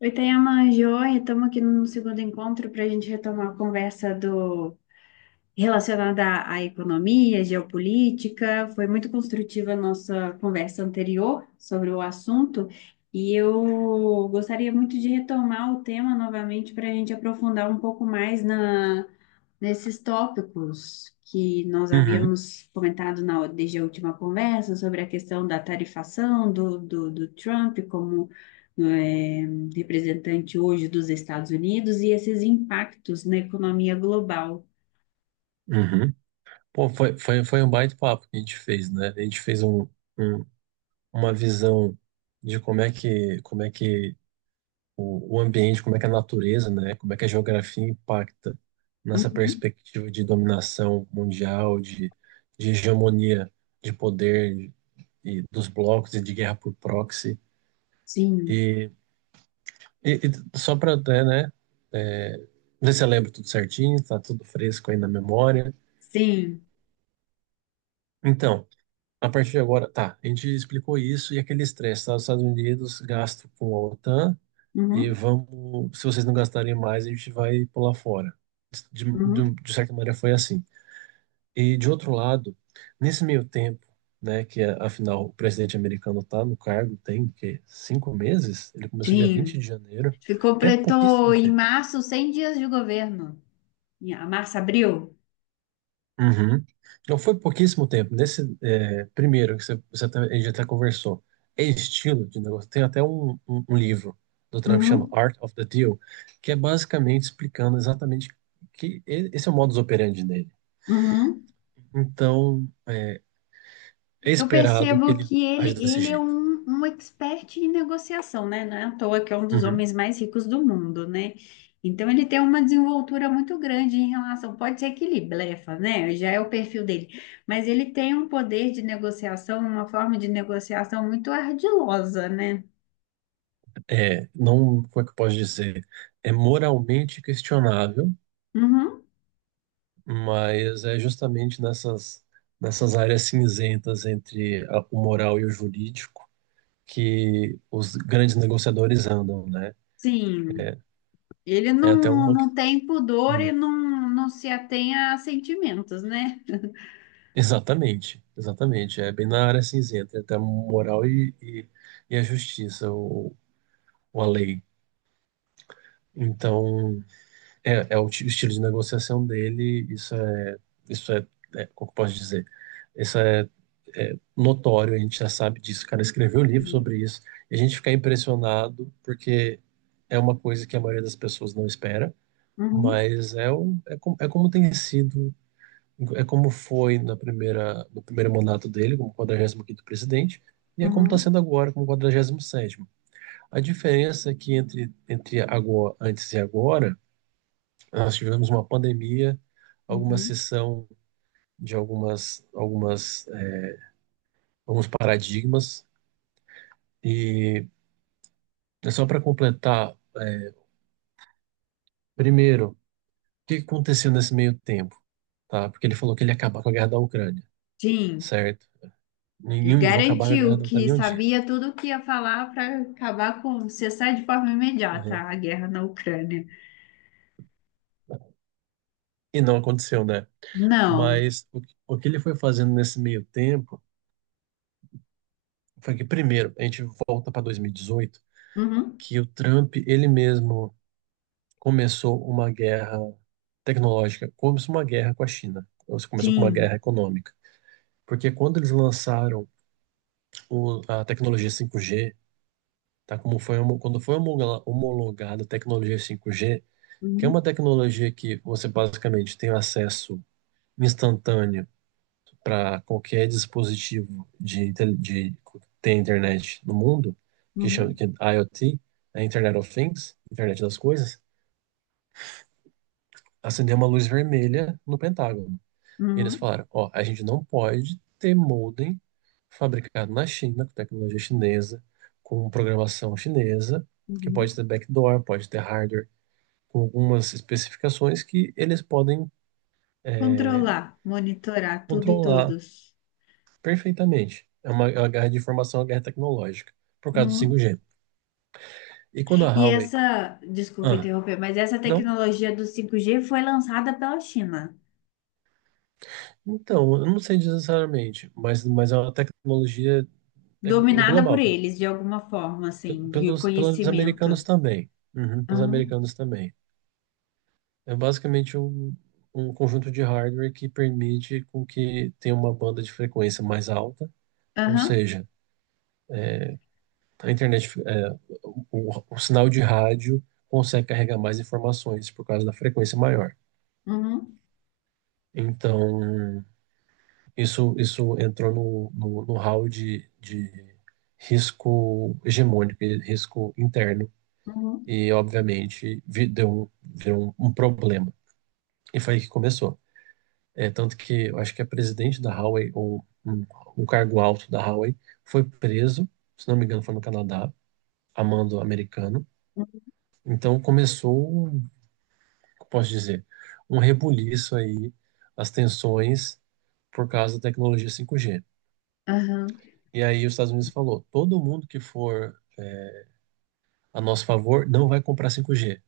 Oi, Tayama, joia, estamos aqui no segundo encontro para a gente retomar a conversa do relacionada à economia, geopolítica. Foi muito construtiva a nossa conversa anterior sobre o assunto e eu gostaria muito de retomar o tema novamente para a gente aprofundar um pouco mais nesses tópicos que nós Uhum, havíamos comentado desde a última conversa sobre a questão da tarifação do Trump como eh, representante hoje dos Estados Unidos e esses impactos na economia global. uhum. Pô, foi um baita papo que a gente fez, né? A gente fez um- uma visão de como é que o ambiente, como é que a natureza, né? Como é que a geografia impacta nessa Uhum. perspectiva de dominação mundial, de hegemonia de poder e dos blocos e de guerra por proxy. Sim, E, e, e só para até, né? É, ver se eu lembro tudo certinho, tá tudo fresco aí na memória. sim. Então. A partir de agora, tá, a gente explicou isso e aquele estresse, tá? Os Estados Unidos gasto com a OTAN e Uhum, vamos, se vocês não gastarem mais, a gente vai pular fora. De, de, uhum, de certa maneira foi assim. E de outro lado, nesse meio tempo, né, que é, afinal o presidente americano tá no cargo, tem que 5 meses, ele começou dia 20 sim. de janeiro, Ele é completou pouquíssimo em tempo. março 100 dias de governo. Em março, abril. Uhum. Não foi pouquíssimo tempo. Nesse é, primeiro que você, até, a gente até conversou, é estilo de negócio. Tem até um livro do Trump que chama Uhum, Art of the Deal, que é basicamente explicando exatamente que esse é o modus operandi dele. uhum. Então, é Eu esperado que percebo ele que ele, age desse é jeito. um, expert em negociação, né? Não é à toa que é um dos Uhum. homens mais ricos do mundo, né? Então ele tem uma desenvoltura muito grande em relação, pode ser que ele blefa, né? Já é o perfil dele, mas ele tem um poder de negociação, uma forma de negociação muito ardilosa, né? É, não, como é que eu posso dizer? É moralmente questionável, Uhum. mas é justamente nessas, áreas cinzentas entre o moral e o jurídico que os grandes negociadores andam, né? Sim. É, Ele é até não, uma. Tem pudor e Hum, não, se atém a sentimentos, né? Exatamente, exatamente. É bem na área cinzenta, é até moral e, e a justiça, ou a lei. Então, é o estilo de negociação dele, isso é, como que eu posso dizer? Isso é notório, a gente já sabe disso. O cara escreveu um livro Sim. sobre isso, e a gente fica impressionado porque é uma coisa que a maioria das pessoas não espera. Uhum, Mas é como tem sido, é como foi na primeira, no primeiro mandato dele, como 45º presidente, e é como está uhum, sendo agora, como 47º. A diferença é que entre agora, antes e agora, nós tivemos uma pandemia, alguma uhum. cessão de alguns paradigmas, e é só para completar, primeiro, o que aconteceu nesse meio tempo, tá? Porque ele falou que ele ia acabar com a guerra da Ucrânia, Sim, certo? ele Ninguém vou acabar a guerra garantiu da que Ucrânia um dia. sabia tudo o que ia falar para acabar com, cessar de forma imediata Uhum. a guerra na Ucrânia. E não aconteceu, né? Não. Mas o que ele foi fazendo nesse meio tempo foi que, primeiro, a gente volta para 2018, Uhum. que o Trump, ele mesmo, começou uma guerra tecnológica, começou uma guerra com a China, ou se começou com uma Sim. guerra econômica. Porque quando eles lançaram a tecnologia 5G, tá? Como foi, quando foi homologada a tecnologia 5G, que é uma Uhum, tecnologia que você basicamente tem acesso instantâneo para qualquer dispositivo de ter internet no mundo, que chama uhum, que é IoT, é Internet of Things, Internet das Coisas, acendeu uma luz vermelha no Pentágono. E eles uhum, falaram, ó, a gente não pode ter modem fabricado na China, com tecnologia chinesa, com programação chinesa, que pode uhum. ter backdoor, pode ter hardware, com algumas especificações que eles podem é, Controlar, monitorar tudo e controlar. todos. Perfeitamente. É uma guerra de informação, é uma guerra tecnológica, por causa do Uhum. 5G. E quando a E Huawei. essa, desculpa Ah, interromper, mas essa não? tecnologia do 5G foi lançada pela China. Então, eu não sei necessariamente, mas é uma tecnologia é Dominada por global, pe- eles de alguma forma, assim, de pelos, pelos americanos conhecimento. também. Uhum, pelos Aham, americanos também. É basicamente um conjunto de hardware que permite com que tenha uma banda de frequência mais alta, ou aham, seja, a internet, o sinal de rádio consegue carregar mais informações por causa da frequência maior. uhum, Então, isso entrou no hall de risco hegemônico, e risco interno, uhum, e obviamente deu, virou um problema. E foi aí que começou. É, tanto que eu acho que a presidente da Huawei, ou um cargo alto da Huawei, foi preso, se não me engano, foi no Canadá, a mando americano. Então começou, como posso dizer, um rebuliço aí, as tensões por causa da tecnologia 5G. aham, E aí os Estados Unidos falou, todo mundo que for a nosso favor não vai comprar 5G.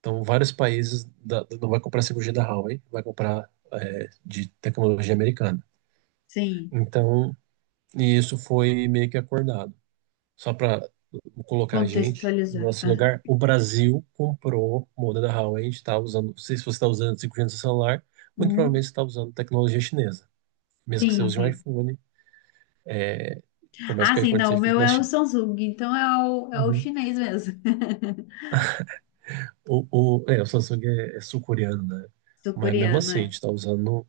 Então vários países não vai comprar 5G da Huawei, vai comprar de tecnologia americana. sim, Então, e isso foi meio que acordado. Só para colocar a gente no contextualizar. nosso Ah, lugar, o Brasil comprou moda da Huawei, a gente está usando, se você está usando 5G no seu celular, muito uhum, provavelmente você está usando tecnologia chinesa, mesmo que você sim, use um sim. iPhone, por mais Ah, que o sim, iPhone não, o seja feito meu na é o China. Samsung, então é o, Uhum. chinês mesmo. O, o Samsung é sul-coreano, né? Mas mesmo Sul-coreano, assim, a gente é. está usando,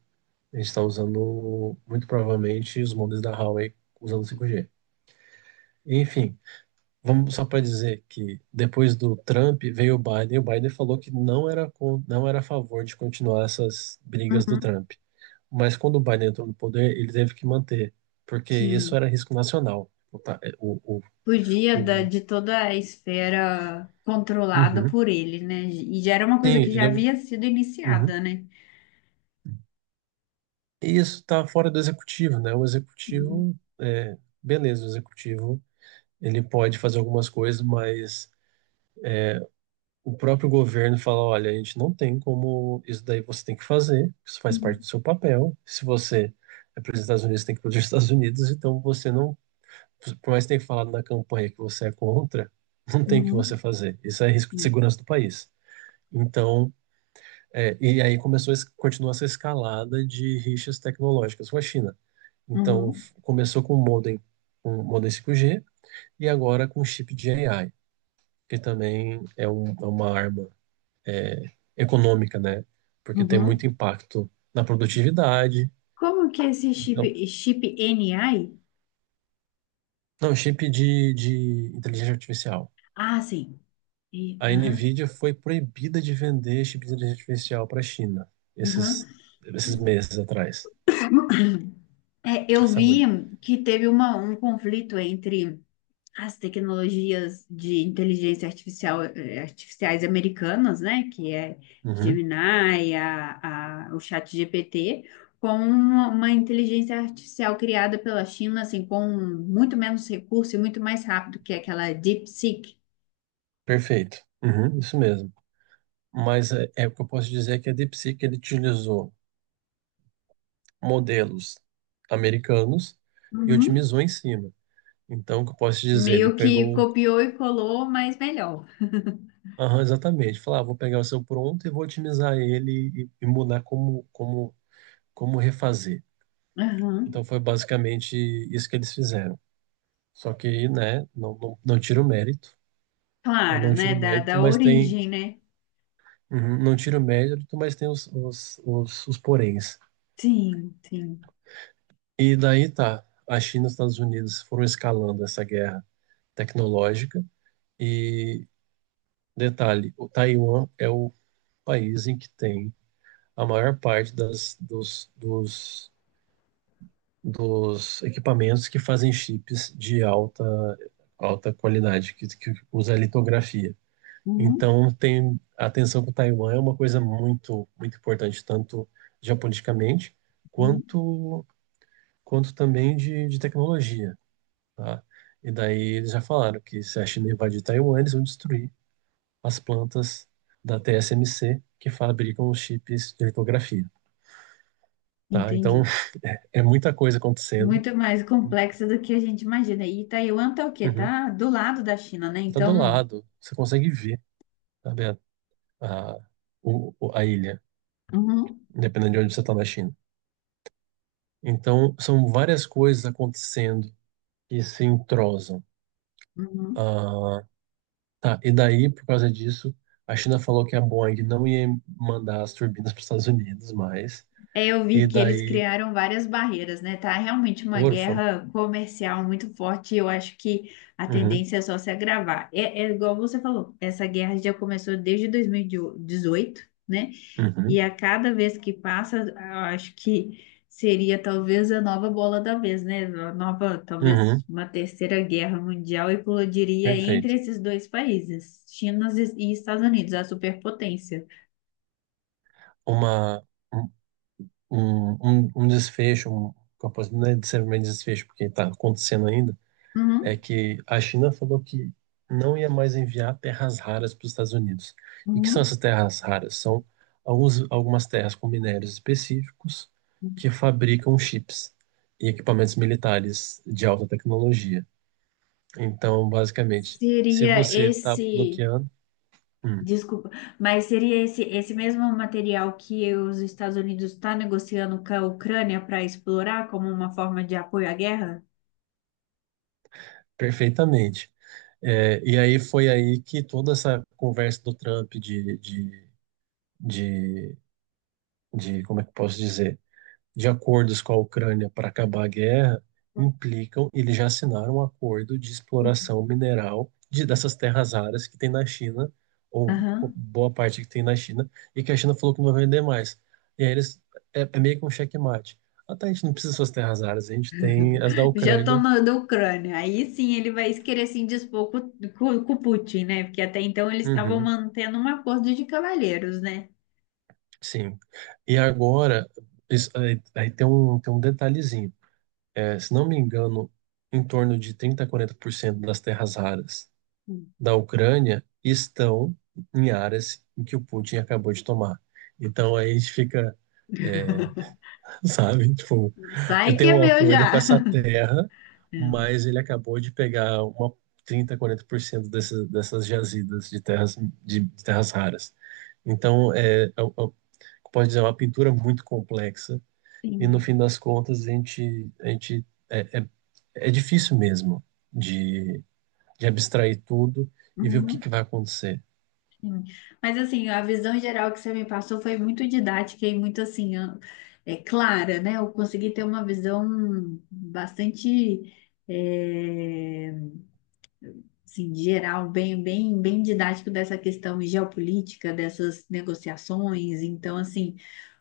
a gente tá usando muito provavelmente os modelos da Huawei usando 5G. Enfim, vamos só para dizer que depois do Trump veio o Biden e o Biden falou que não era a favor de continuar essas brigas do Uhum, Trump. Mas quando o Biden entrou no poder, ele teve que manter, porque isso sim. era risco nacional. O, ta- Fugia da, o- de toda a esfera controlada Uhum. por ele, né? E já era uma coisa Sim, que já ele. havia sido uhum. iniciada, né? isso está fora do executivo, né? O Uhum, executivo, beleza, o executivo ele pode fazer algumas coisas, mas o próprio governo fala, olha, a gente não tem como isso daí você tem que fazer, isso faz parte uhum, do seu papel. Se você é Presidente dos Estados Unidos, você tem que ir para os Estados Unidos, então você não, por mais que tenha falado na campanha que você é contra, não tem o que você uhum, fazer. Isso é risco de é, segurança do país. Então, e aí começou, continua essa escalada de rixas tecnológicas com a China. Então, uhum, começou com o modem, 5G, e agora com o chip de AI, que também é uma arma econômica, né? Porque tem uhum. muito impacto na produtividade. Como que é esse chip, Então, chip NI? não, chip de, inteligência artificial. Ah, sim. A Aham, Nvidia foi proibida de vender chip de inteligência artificial para a China, aham. esses, esses meses atrás. É, eu vi Saúde. que teve uma, um conflito entre as tecnologias de inteligência artificial, artificiais americanas, né? Que é Uhum, Gemini, o ChatGPT, com uma, inteligência artificial criada pela China, assim, com muito menos recurso e muito mais rápido que é aquela DeepSeek. perfeito. Uhum, isso mesmo. Mas é o que eu posso dizer é que a DeepSeek ele utilizou modelos americanos e Uhum. otimizou em cima. Então, o que eu posso te dizer? Ele Meio que pegou, copiou e colou, mas melhor. aham, exatamente, falou, ah, vou pegar o seu pronto e vou otimizar ele e, mudar como refazer. Aham. Então, foi basicamente isso que eles fizeram. Só que, né, não tira o mérito, né, Claro, não tira né? o Da, mérito, mas tem, origem, né? uhum, não tira o mérito, mas tem os poréns. Sim, sim. E daí tá, a China e os Estados Unidos foram escalando essa guerra tecnológica. E detalhe: o Taiwan é o país em que tem a maior parte dos equipamentos que fazem chips de alta, alta qualidade, que usa litografia. Uhum, Então, tem a atenção com o Taiwan é uma coisa muito, muito importante, tanto geopoliticamente uhum. quanto, quanto também de tecnologia, tá? E daí eles já falaram que se a China invadir Taiwan, eles vão destruir as plantas da TSMC que fabricam os chips de litografia, tá? Então Entendi. é muita coisa acontecendo. Muito mais complexa do que a gente imagina. E Taiwan tá o quê? Uhum. Tá do lado da China, né? Tá do Então, lado, você consegue ver, sabe, a, a ilha, uhum, independente de onde você está na China. Então são várias coisas acontecendo que se entrosam. uhum. Ah, tá, e daí, por causa disso, a China falou que a Boeing não ia mandar as turbinas para os Estados Unidos mais. É, eu E vi que eles daí, criaram várias barreiras, né? Tá realmente uma órfão. guerra comercial muito forte. E eu acho que a Uhum, tendência é só se agravar. É, é igual você falou, essa guerra já começou desde 2018, né? E uhum, a cada vez que passa, eu acho que seria talvez a nova bola da vez, né? A nova, talvez uhum, uma terceira guerra mundial eclodiria entre perfeito. esses dois países, China e Estados Unidos, a superpotência. Uma, um, um, um um desfecho, não é necessariamente desfecho, porque está acontecendo ainda, é Uhum, que a China falou que não ia mais enviar terras raras para os Estados Unidos. E que são uhum. essas terras raras? São alguns, algumas terras com minérios específicos que fabricam chips e equipamentos militares de alta tecnologia. Então, basicamente, se Seria você está esse, bloqueando, hum, desculpa, mas seria esse mesmo material que os Estados Unidos estão negociando com a Ucrânia para explorar como uma forma de apoio à guerra? perfeitamente. É, e aí foi aí que toda essa conversa do Trump de, de, de, de, como é que eu posso dizer, de acordos com a Ucrânia para acabar a guerra, implicam, eles já assinaram um acordo de exploração mineral dessas terras raras que tem na China, ou Aham. boa parte que tem na China, e que a China falou que não vai vender mais. E aí eles, é meio que um checkmate. Ah, tá, a gente não precisa dessas terras raras, a gente tem as da Já estou Ucrânia. na Ucrânia. Aí sim ele vai querer se indispor com, com o Putin, né? Porque até então eles estavam Uhum. mantendo um acordo de cavalheiros, né? Sim. E agora, aí tem um detalhezinho. É, se não me engano, em torno de 30 a quarenta por cento das terras raras da Ucrânia estão em áreas em que o Putin acabou de tomar. Então aí a gente fica, sabe, tipo, Sai eu que é tenho um meu acordo com já. essa terra, É. mas ele acabou de pegar uma 30-40% dessas jazidas de terras, de terras raras. Então, pode dizer, é uma pintura muito complexa. E no Sim. fim das contas, a gente é, é, é difícil mesmo de, de abstrair tudo e ver o que que Uhum, vai acontecer. sim. Mas assim, a visão geral que você me passou foi muito didática e muito assim, é clara, né? Eu consegui ter uma visão bastante, é, assim, geral, bem, bem, bem didático dessa questão geopolítica, dessas negociações. Então, assim,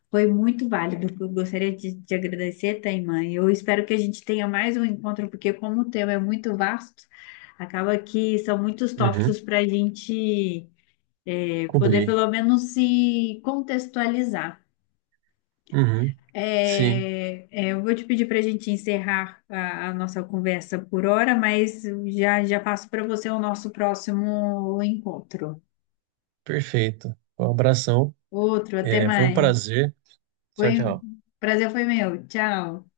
foi muito válido. Eu gostaria de te agradecer, Taimã. Eu espero que a gente tenha mais um encontro, porque como o tema é muito vasto, acaba que são muitos Uhum, tópicos para a gente, poder cobrir. pelo menos se contextualizar. Uhum, sim, É, é, eu vou te pedir para a gente encerrar a nossa conversa por hora, mas já, já passo para você o nosso próximo encontro. perfeito. Um abração. Outro, até É, foi um mais. prazer. Tchau, Foi, tchau. prazer foi meu. Tchau.